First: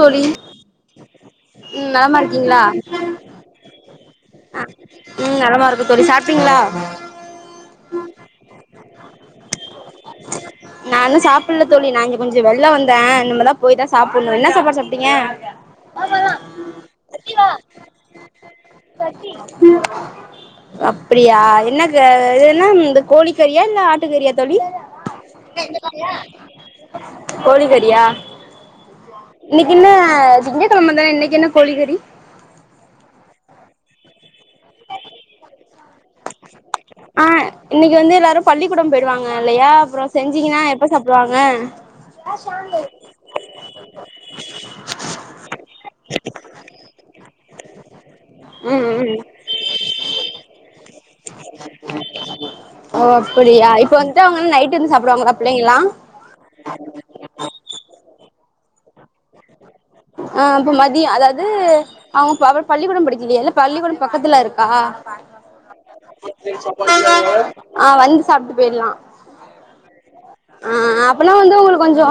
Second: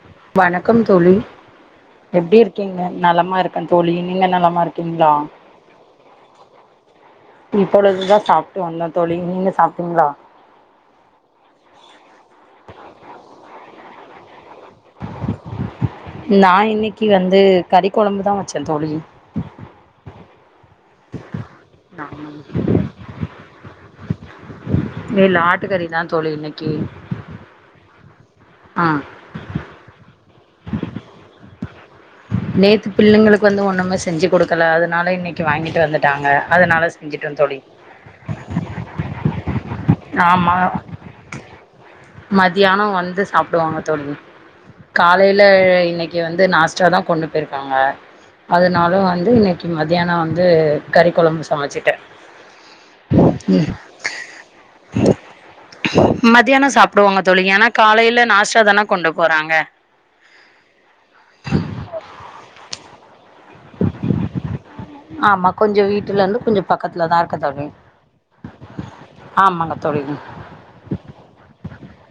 தோழி வணக்கம் தோழி ம் நலமா இருக்கீங்களா நலமா இருக்கந் தோழி நீங்க நலமா இருக்கீங்ளா சிங்ளா இப்பொழுதுதா சாப்ட்டு வந்தந் தோழி நீங்க சாப்ட்டீங்ளா நா இன்னு சாப்பில்லத் தோழி நா இங்க கொஞ்ச வெள்ல வந்தே இனுமதா போய்தா சாப்புன்னு இன்னா சாப்பாடு சாப் ட்டிங்க நா இன்னைக்கு வந்து கறி கொழம்புதா வச்சே தோழி அப்பிடியா என்னக்கு இது என்ன இந்தக் கோழிக் கறியா இல்ல ஆட்டுக்கறியா தோழி இல்ல ஆட்டுக்கறிதா தோழி இன்னைக்கு கோழிக் கறியா ஆ இன்னிக்கி என்ன திங்கக்கெழமதான இன்னைக்கு என்ன கோழி கறி நேத்து பிள்ளைங்களுக்கு வந்து ஒன்னுமே செஞ்சி குடுக் க்கல அதனால இன்னைக்கி வாங்கிட்டு வந்துட்டாங்க அதனால ஆ செஞ்சிட்டோந் தோழி இன்னைக்கு வந்து எல்லாரும் பள்ளிக்கூடம் போயிடுவாங்க இல்லயா அப்றோ செஞ்சீங்கினா எப்போ சாப்டுவாங்க மத்தியானோ வந்து சாப்டுவாங்க தோழி காலைல இன்னைக்கி வந்து நாஸ்ட்டாதா கொண்டு போயிருக்காங்க ம் அதுனாலு ம் வந்து இன்னைக்கி மதியானோ வந்து கறி கொழம்பு சமச்சிட்டே ஓ அப்டியா இப்ப வந்துட்டு அவுங்கன் நைட்டு இந்து சாப்டுவாங்களா பிள்ளைங்களா மதியானோ சாப் ப்டுவாங்கத் தோழி எனாக் காலைல நாஸ்டாதான கொண்டு போறாங்க அ இப்போ மதியோ அதாது அவுங்க ப அப்ப பள்ளிக்கூடம் படிக்கிலயா இல்ல பள்ளிக்கூடம் பக்கத்துல இருக் கா ஆமா கொஞ்சோ வீட்டுல இருந்து கொஞ்சோ பக்கத்துல தான் இருக்கு தோழி ஆ வந்து சாப்ட்டு போயில்லா ஆமாங்க தோழி ஆ அப்பனா வந்து உங்குளு கொஞ்சோ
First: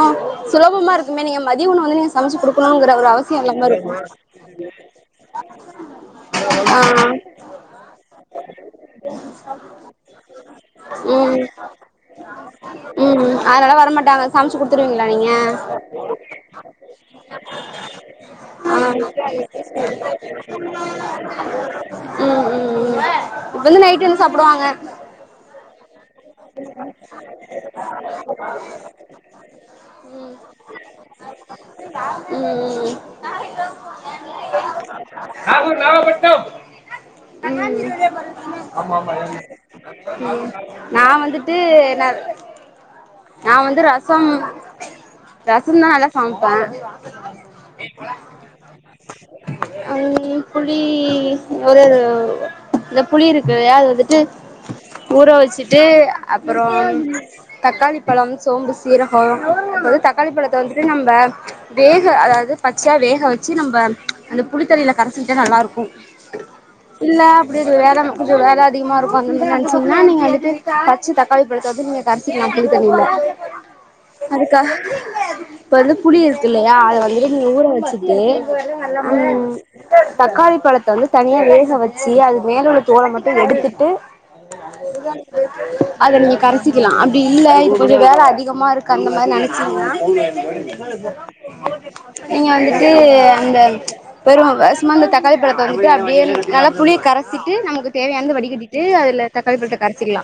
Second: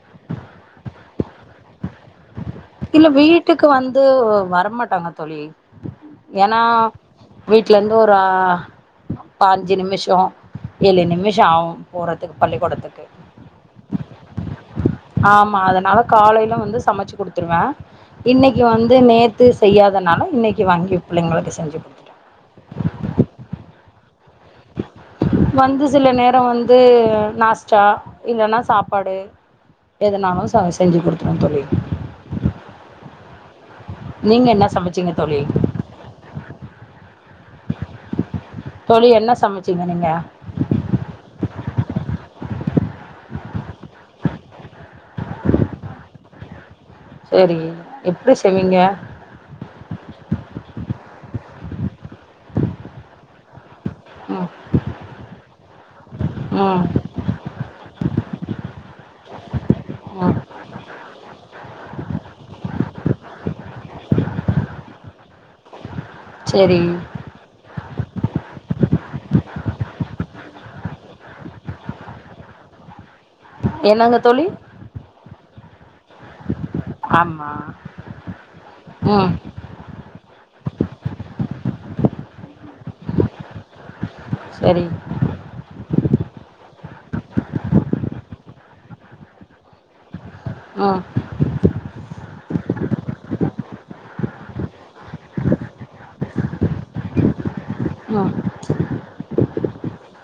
சுலபமா இருக்குமே நீங்க மதியோ உணவு வந்து நீங்க சமச்சி குடுப் இல்ல வீட்டுக்கு வந்து வரமாட்டாங்க தோழி எனா ஆ வீட்ல இருந்து ஒரு ஒரு அஞ்சு நிமிஷோ ஏழு ம் நிமிஷோ ஆவு போறதுக்கு பள்ளிக்கூடத்துக்கு சமச்சி குடுத்துருவீங் ஆமா அதனால காலைல வந்து சமச்சு குடுத் துடுவே இன்னைக்கு ஆ வந்து நேத்து செய்யாதனால இன்னைக்கு வாங்கி புள்ளைங்களுக்கு செஞ்சு கொ ம் ம் ம் இப்ப வந்து நைட் என்ன சாப்டுவாங்க வந்து சில நேரோ வந்து நாஸ்டா இல்லன்னா சாப்பாடு எதனாலு செஞ்சு கொடுத்துடுவே தோழி ம் ம் ம் நீங்க என்ன சமச்சீங்க தோழி ம் ம் தோழி என்ன ம் சமைச்சீங்க நீங்க நா வந்துட்டு என்ன நா வந்து ரசம் ரசம்தா நல்லா சமைப்பே சேரி எப்டி செய்வீங்க ம் புளி ஒரு இந்த புளி இருக்கு அது வந்து ம் ஊற வச்சுட்டு அப்புறோ ம் தக்காளி பழோம் சோம்பு சீரகோ அதது தக்காளி ம் பழத்த வந்துட்டு நம்ம வேக அதாவது பச்சையா வேக வச்சு நம்ம அந்த புளித்தண்ணில கரைசிட்டா நல்லா இருக்கு சேரி இல்ல அப்டியது வேலை கொஞ்சோ வேலை அதிகமா இருக்கு அப்டிட்டு நெனைச்சிங்கன்னா நீங்க வந்துட்டு பச்ச தக் காளி பழத்த வந்து நீங்க கரசிக்கலா புளி தண்ணில என்னங்க தோழி அதுக்கா இப்ப வந்து புளி இரு கு இல்லையா அத வந்துட்டு நீங்க ஆமா ஊற வச்சுட்டு ம் தக்காளி பழத்த வந்து தனியா வேக வச்சு அது மேல உள்ள தோல மட்டு எடுத்துடு சரி அத நீங்க கரச்சிக்கலா அப்டி இல்ல இது கொஞ்சோ வேல அதிகமா இருக்கு அந்த மாரி நெனைச்சிங்கனா ம் நீங்க வந்துட்டு அந்த வெரு சும்மா அந்த தக்காளி பழத்த வந்துட்டு அப்டியே நல்லா புளிய கரைச்சிட்டு நமக்கு ம் தேவையானத வடிகட்டிட்டு அதுல தக்காளி பழத்த கரச்சிக்கலா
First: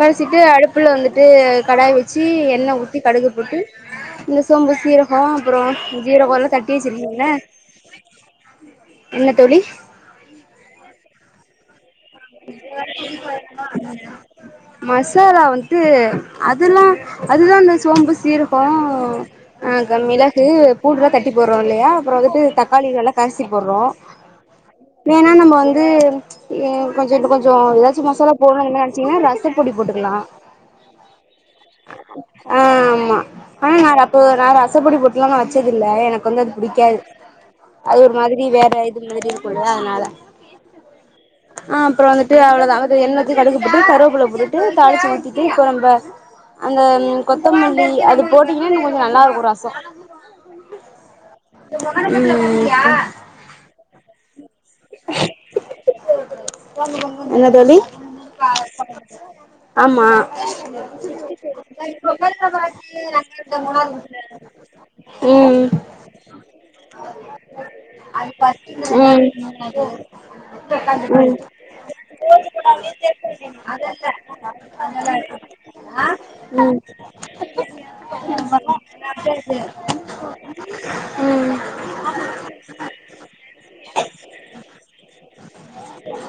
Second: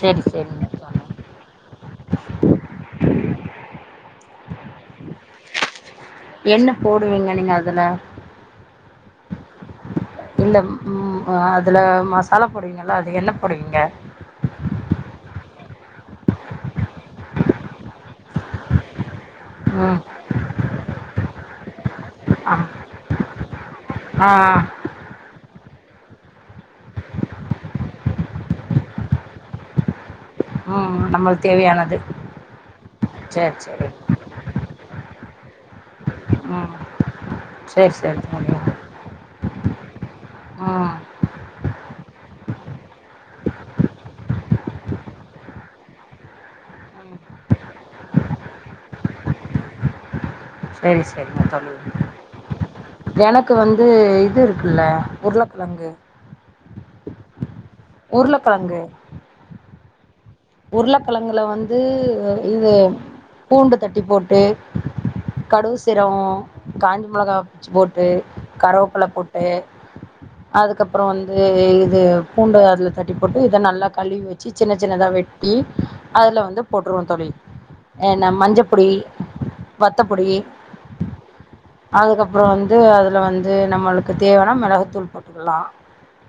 சேரி கரச்சிட்டு சேரிங்க அடுப்புல தோழி வந்துட்டு கடாய வச்சு எண்ண ஊத்தி கடுகு போட்டு இந்த சோம்பு சீரகோ அப்புறோ ஜீரகோ எல்லா என்ன தட்டி வச்சிருந்தீங்கல போடுவீங்க நீங்க அதுல என்ன தோழி இல்ல ம் ஆ அதுல மசாலா போடுவீங்கள அது என்ன போடுவீங்க மசாலா வந்துடு அதல்லா அதுதா இந்த சோம்பு சீரகோ அ க ம் மிளகு பூண்டெல்லா தட்டி போடுறோ இல்லையா அப்றோ வந்துட்டு தக்காளிகள் நல்லா கரசி போடுறோ ஆ ஆ வேணா நம்ம வந்து எ கொஞ்சம் கொஞ்சோ ஏதாச்சு மசாலா போடணு அது மாரி நெனைச்சீங்கன்னா ரசப்பொடி போட்டுக்கலா நம்மளுக்கு தேவையானது சேரி சேரி இப்போ நா ரசப்பொடி போட்டுலா நா வச்சது இல்ல எனக்கு வந்து அது ம் பிடிக்காது சேரி அது ஒரு சேரி மாதிரி தோழி வேற மாதிரி இருக்குல அதனால ஆ ஆ அப்புறோ வந்துட்டு அவ்ளவுதா அத எண்ண ஊத்தி கடுக்கு போட்டு கருவேப்புள்ள போட்டுட்டு தாளிச்சு ஊத்திட்டு இப்ப நம்ப அந்த கொத்தமல்லி அது போட்டீங்கன்னா இன்னு கொஞ்சோ நல்லா இருக்கு ரசோ சேரி ம் சேரிங்க ம் ம் க்கு வந்து இது இருக்குல்ல உருளகெழங்கு என்ன தோழி உருளக்கெழங்கு ஆமா உருளக்கெழங்குல வந்து இது ம் கடுவு சிரவோ காஞ்சி மெளகா பிச்சி போட்டு கருவேப்புல ம் போட்டு அதுக்கப்புற வந்து இது பூண்டு அதுல தட்டி போட்டு இத நல்லா கழுவி வச்சு சின்ன சின்னதா வெட் டி அதுல வந்து ம் போட்ருவோ தோழி ஏன்னா மஞ்சப்பொடி [unintelligible] ம் அதுக்கப்புறோ வந்து அதில வந்து நம்மளுக் க்கு தேவனா மெளகுத்தூள் போட்டுக்கலா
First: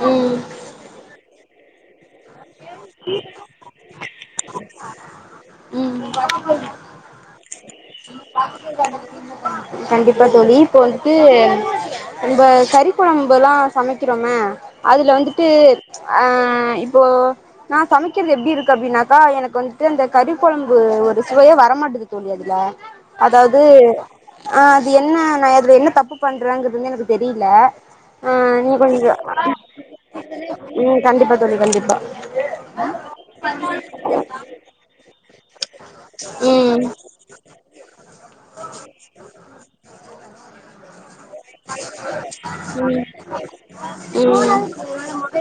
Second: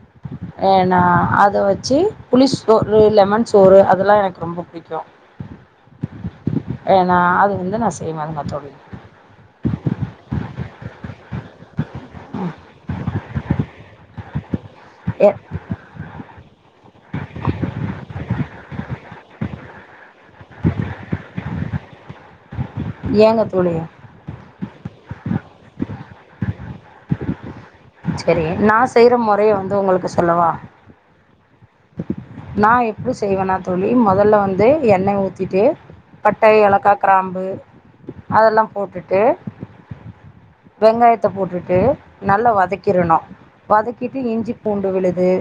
ம் ஏனா அத வச்சு புளி சோறு லெமன் சோறு அதெல்லா எனக்கு ரொம்ப புடிக்கு ம் ஏனா ஆது வந்து நா செய் கண்டிப்பா தோழி இப்ப வந்துட்டு நம்ப கறி கொழம்புல்லா சமைக்கிறோம அதுல ஏ வந்துட்டு ஆ இப்போ நா சமைக்றது எப்டி இருக்கு அப்டின்னாக்கா எனக்கு வந் து இந்த கறி கொழம்பு ஒரு சுவையெ வரமாட்டது தோழி அதுல ஏங்க அதாது தோழி ஆ அது என்ன நா அதுல தப்பு பண்றேங்கது வந்து எனக்கு தெரில ஆ சரி நீ நான் கொஞ்ச செய்கிற முறைய வந்து உங்களுக்கு ம் கண்டிப்பா தோழி கண்டிப்பா நா எப்டி செய்வன்னா தோழி மொதல்ல வந்து எண்ணய் ஊத் திட்டு பட்ட ம் எலக்கா க்ராம்பு அதெல்லாம் போட்டுட்டு வெங்காயத்த போட்டுட்டு நல்லா வதக்கிரணு வதக்கிட்டு இஞ்சி ம் பூண்டு விழுது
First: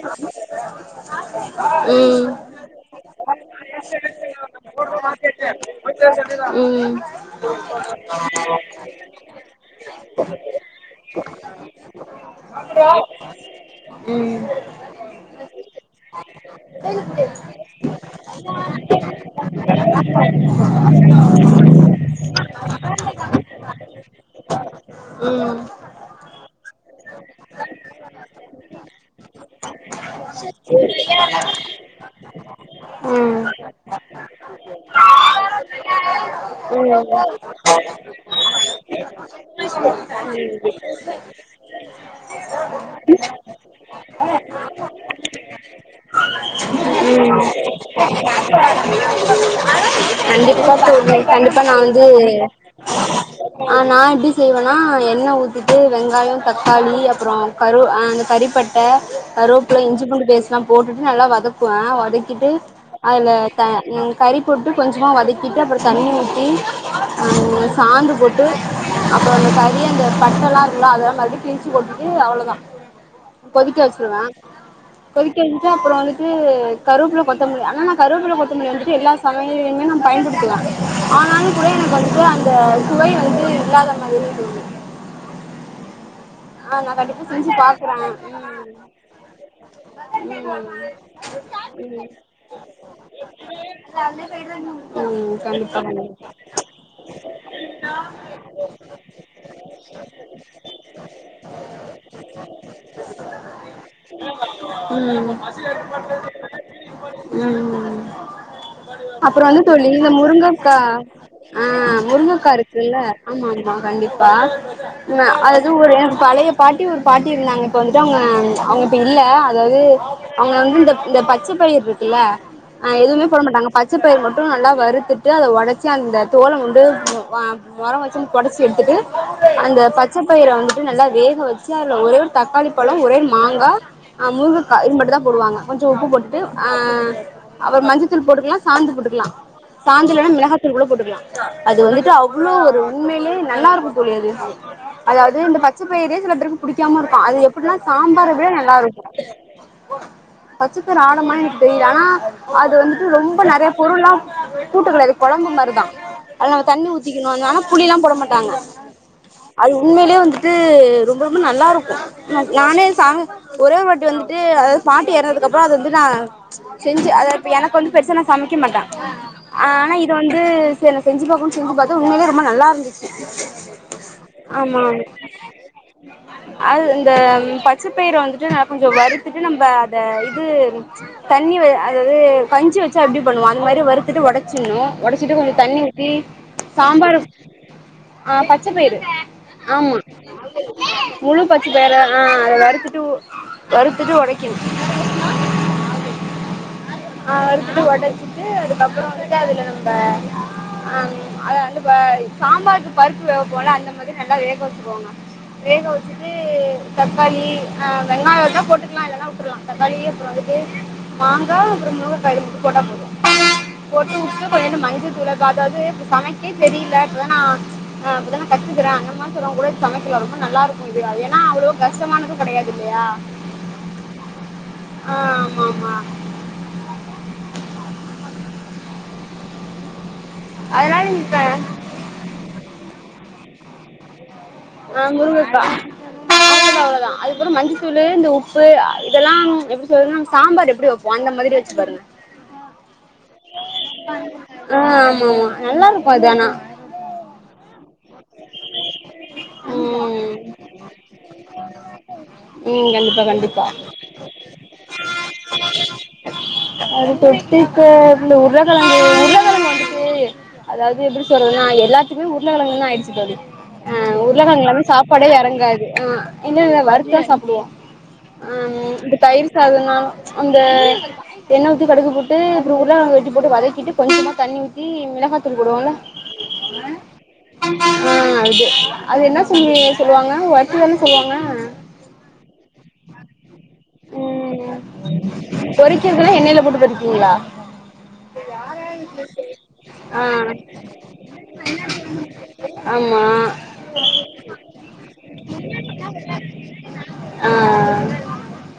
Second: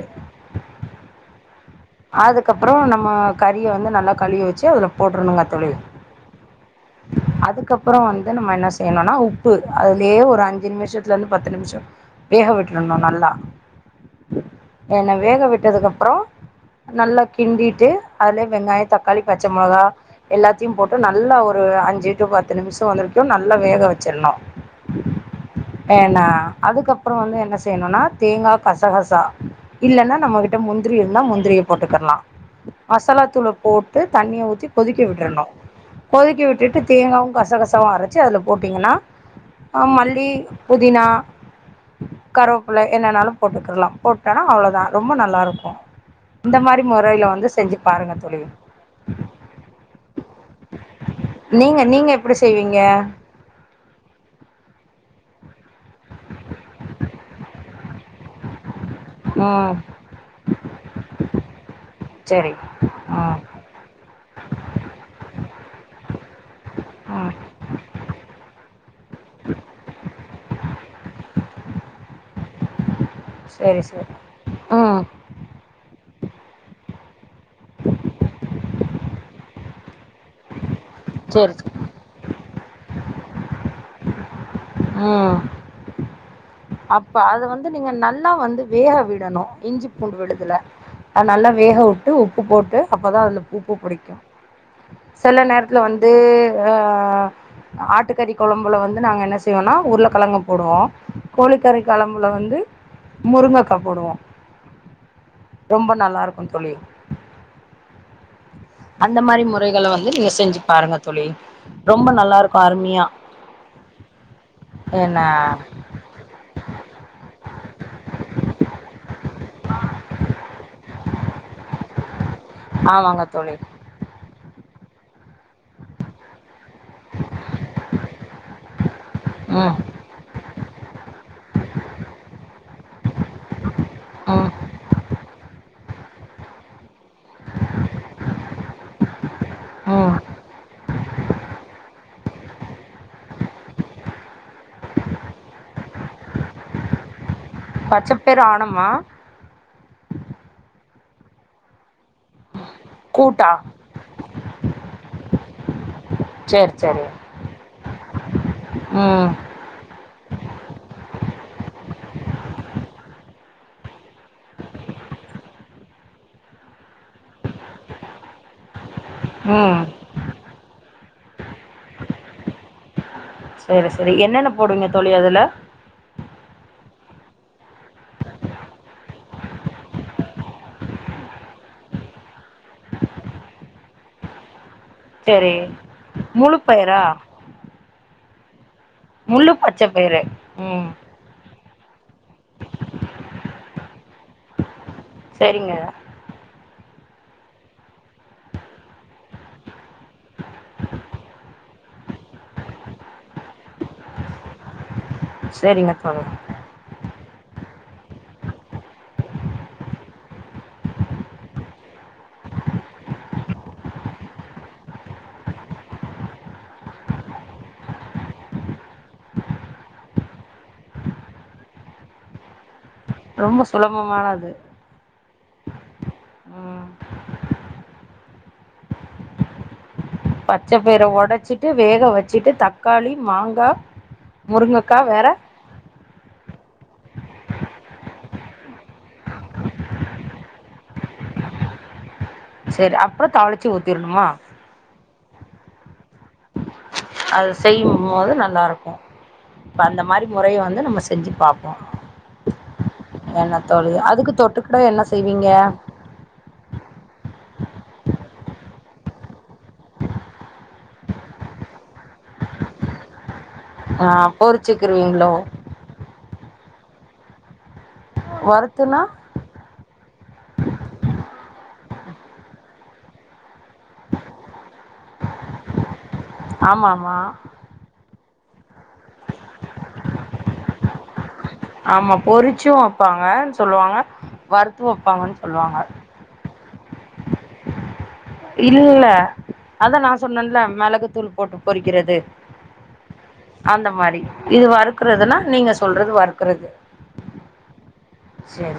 ம் அதுக்கப்ற நம்ம கறிய வந்து நல்லா கழுவி வச்சு அதில போட்ருணுங்க தோழி ம் அதுக்கப்புற வந்து நம்ம என்ன செய்யணுனா உப்பு அதுலயே ஒரு அஞ்சு நிமிஷத் துல இருந்து பத்து நிமிஷோ வேக விட்றணு நல்லா ம் என்ன வேக விட்டதுக்கு அப்புறோ நல்லா கிண்டிட்டு அதுலய வெங்காய தக்காளி பச்ச மொளகா எல்லாத்தையு போட் டு நல்லா ஒரு அஞ்சு டு பத்து நிமிஷோ வந்திருக்கு நல்லா வேக வச்சிருணு ஏனா அதுக்கப்புற வந்து என்ன செய்யணுனா தேங்கா கசகசா இல்லன்னா நம்மகிட்ட முந்திரி இருந்தா முந்திரிய போட்டுக்கலா மசாலா தூள ம் போட் டு தண்ணிய ஊத்தி கொதிக்க விட்றணு கொதிக்க விட்டுட்டு ம் ம் தேங்காவு கசகசாவு அரச்சு அதுல போட்டீங்கன்னா ஆ மல்லி புதினா கருவேப்புல என்னென்னாலு போட்டுக்கிர்லா போட்டனா அவ்ளதா ரொம்ப நல்லாருக்கு இந்த மாரி முறையில [unintelligible] வந்து செஞ்சு பாருங்க தோழி ம் கண்டிப்பா தோழி கண்டிப்பா நா நீங்க வந்து நீங்க எப்டி செய்வீங்க ஆ நா எப்டி செய்வனா எண்ண ஊத்திட்டு வெங்காயோ தக்காளி கரு அந்த கரிப்பட்ட ம் கரோப்புலா இஞ்சி பூண்டு பேஸ்ல்லா போட்டுட்டு நல்லா வதக்குவ வதக்கிட்டு சரி அதுல ம் த கறி போட்டு கொஞ்சமா வதக்கிட்டு அப்புற தண்ணி ஊத்தி ம் அ சாந்து போட் ட்டு அப்புற அந்த கரி அந்த பட்டல்லா இருக்குள்ள அதெல்லா கிழிச்சு போட்டுட்டு அவ்ளதா கொதிக்க சரி சரி வச்சிருவ ம் கொதிக் திக்க வச்சுட்டு அப்ற வந்துட்டு கருப்பில கொத்த மல்லி ஆனா நா கருப்புல கொத் வந்து எல்லா சமையலுமே நா பயன்படுத்துவே ஆனாலு சரி கூட சரி எனக்கு வந்துட்டு அந் த சுவை வந்து இல்லாத மாதிரியே தோனுது உம் ஆ நா அப்ப கண்டிப்பா அத செஞ்சு வந்து நீங்க பாக்குறே நல்லாவந்து வேக விடணு இஞ்சி பூண்டு விழுதுல ம் அ நல்லா வேக வுட்டு உப்பு போட்டு அப்பதா அந்த பூப்பு பிடிக்கு ம் ம் சில நேரத் ப்புல கண்டிப்பா வந்து கண்டிப்பா ஆ ஆட்டுக்கறி கொழம்புல வந்து நாங்க என்ன செய்வோன்னா உர்ளகெழங்கு போடுவோ கோழிக்கரிக்கழம்புல வந்து முருங்கக்கா போடுவோ ரொம்ப நல்லாருக்கூ தொழி உம் அந்த அப்புற மாரி வந்து தோழி முறைகள இந்த நீங்க செஞ்சு முருங்கக்கா பாருங்க தோழி ஆ ரொம்ப நல்லா இருக்கு முருங்கக்காருக்குல்ல அருமையா ஆம்மா ஆம்மா கண்டிப்பா என்ன அ அதுஒரு பழைய பாட்டி ஒரு பாட்டி இருந்தாங்க ப்ப வந்துட்டு அவுங்க இப்ப இல்ல அதாவ்து அவுங்க வந்து இந்த இந்த பச்ச பயிர்ருக்குல்ல அ ஆமாங்க எதுவுமே தோழி போடமாட்டாங்க பச்சப்பயிர் மட்டு நல்லா வறுத்துட்டு அத ஒடச்சி அந்த தோலஉண்டு மொ அ மொரொ வச்சு பொடச்சு எடுத்துட்டு ம் அந்த பச்சபயிர வந்து நல்லா வேக வெச்சு அதுல ஒரே ஒரு தக்காளிபழொ ஒரேஒரு மாங்கா ஆ ம் முருகக்கா இது மட்டு தா போடுவாங்க கொஞ்ச உப்பு போட்டுட்டு அ அப்புற மஞ்சதூள் போட்டுக்கலா சாந்து போட்டுக்கலா சாந்து ம் இல்லன‌ மிளகா தூள்கூட போட்டுக்குல்லா அது வந்துட்டு அவ்ளோ ஒரு உண்மையிலே நல்லார்க்கூ தோழி அது அதாவ்து இந்த பச்சபயிரே சில பேருக்குப் புடிக்காமருக்கு அது எப்புட்னா சாம்பாரு பச்சப்பேர் விட ஆனமா நல்லாருக்கூ பச்சபேரு ஆடம்மா எனக் தெரியல ஆனா அது வந் ரொம்ப கூட்டா நெறைய பொருள்ளா கூட்டக்கடயாது கொழம்பு மாரிதா அது நம்ம சரி தண்ணி சரி ஊத்திக்கணு ஆனா புளிலா போடமட்டாங்க ம் அது உண்மையிலே வந்து ட்டு ரொம்ப ரொம்ப நல்லாருக்கு நானே சா ஒரேவொருவாட்டி வந்துட்டு அதாது பாட்டி ஏறந்ததுக்கு அப்புற அதுவந்து நா செஞ்சு அத ப்ப எனக்கு வந்து பெருச நா சமைக்க மாட்டெ ம் ஆனா இத வந்து செ நா செஞ்சு பாக்குன் செஞ்சு பாத்த உண்மைலே ரொம்ப நல்லாருந்துச்சு சேரி சேரி என்னென்ன போடுவீங்க தோழி அதுல் உம் அ இந்த பச்சைப்பயிர வந்துட்டு ந கொஞ்சொ வறுத்துட்டு நம்ப அத இது தண்ணி வ அதாவ்து கஞ்சி வச்சா எப்டி பண்ணுவோ அந்மாரி வறுத்துட்டு உடச்சின்ணு ஒடச்சிட்டு கொஞ்சொ சரி தண்ணி ஊத்தி முழு பயிரா சாம்பாரு ஆ பச்சபயிறு ஆம்மா எ உம் முழு பச்சபயறா ஆ அத வறுத்துட்டு வறுத்துட்டு ஒடக்கிணு சரிங்க ஆ வறுத்துட்டு ஒடச்சிட்டு அதுக்கப்பற வந்துட்டே அதுல நம்ப ஆங் அத வந்து ப சாம்பாருக்கு பருப்பு வேபோம்ல அந்த மாதிரி நல்லா வேக வெச்சு வேக சரிங்க தோழி வெச்சுட்டு தக்காளி ஆஹ் வெங்காயொ வெச்சா போட்டுக்லா இல்லனா வுட்டுர்லா தக்காளி அப்பறொ அதுக்கு மாங்க அப்பற முருங்கா இது மட்டு போட்டா போது போட்டுஉட்டு கொஞ்சொண்டு மஞ்சதூளகதாவ்து சமைக்கே தெரியில இப்பதா நா அ அப்பதா கத்துக்கிறே அந்த மார்சொல்றவுங் கூட சமைக்குலா ரொம்ப நல்லாருக்கு இது அது ஏன்னா அவ்வளவே கஷமானதூ கெடையாது இல்லையா ரொம்ப சுலபமான அது ஆ ஆமா ஆமா ம் அதனால பச்சப்பயிர நீங்க உடைச்சுட்டு வேக வச்சுட்டு தக்காளி மாங்கா ஆ முருகக்கா அதுகப்றோ அவ்ளோதா அதுக்கப்றோ மஞ்ச தூள் உப் இப்ப இதெல்லாம் எப்டி சொல்றதுன்னா சாம்பார் எப்டி வப்போ அந்த மாதிரி வச்சு பாருங்க செரி அப்புறம் தாளிச்சு ஊத்திர்ணுமா ஆ ஆமா ஆமா நல்லா இருக்கு அது அனா அது செய்யும் போது நல்லா இருக்கு இப்ப அந்த மாரி ம் முறைய வந்து நம்ம செஞ்சு பாப்போ ம் கண்டிப்பா என்ன கண்டிப்பா தோழி அதுக்கு தொட்டுக்கிட என்ன செய்வீங்க அது தொட்டுக்க இந்த உருளகிழங்கு அதாவது எப்டி சொல்றதுன்னா எல்லாத்துக்குமே உருளகிழங்குன் தா ஆயிடுச்சு தோழி ஆ உருள கிழங்கு இல்லனா சாப்பாடே எறங்காது ஆ இல்ல இல்ல வருத்தா சாப்புடுவோ ஆம் வறுத்துனா இந்த தயிர் சாதோனாலு அந்த எண்ண ஊத்தி கடுகு போட்டு அப்றொ உருள கிழங்கு வெட்டி போட்டு வதகி ட்டு கொஞ்சமா தண்ணி உத்தி மிளகா தூள் போடுவோல ஆமா ஆமா ஆ அது அது என்ன சொல்லி சொல்லுவாங்க வர்த்து தான சொல்லுவாங்க ஆமா பொறிச்சு வப்பாங்க சொல்லுவாங்க வருத்து வப்பாங்கன் சொல்வாங்க ல்ல எண்ணெய்ல போட்டு பொருபீங்ளா இல்ல அதா நா ஆ சொன்னன்ல மிளகுத்தூள் போட்டு பொறிக்கிறது ஆமா அந்த மாரி இது வறுக்குறதுன்னா நீங்க சொல்றது வறுக்குறது ஆ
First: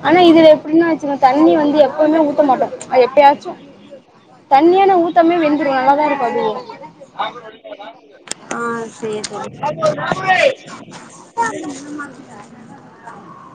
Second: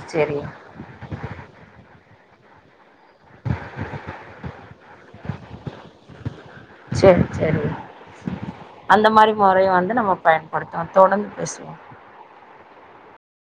ஆன சரி இதுல எப்டின்னா வச்சுக்க தண்ணி வந்து எப்பவுமே ஊத்த மாட்டோ எப்பயாச்சு தண்ணியெ ஆனா ஊத்தாமே வெந்துரு நல்லாதா இருக்கு அது சேர் செரி அந்த மாரி முறைய வந்து நம்ம பயன்படுத்வொ தொடர்ந்து பேசுவோ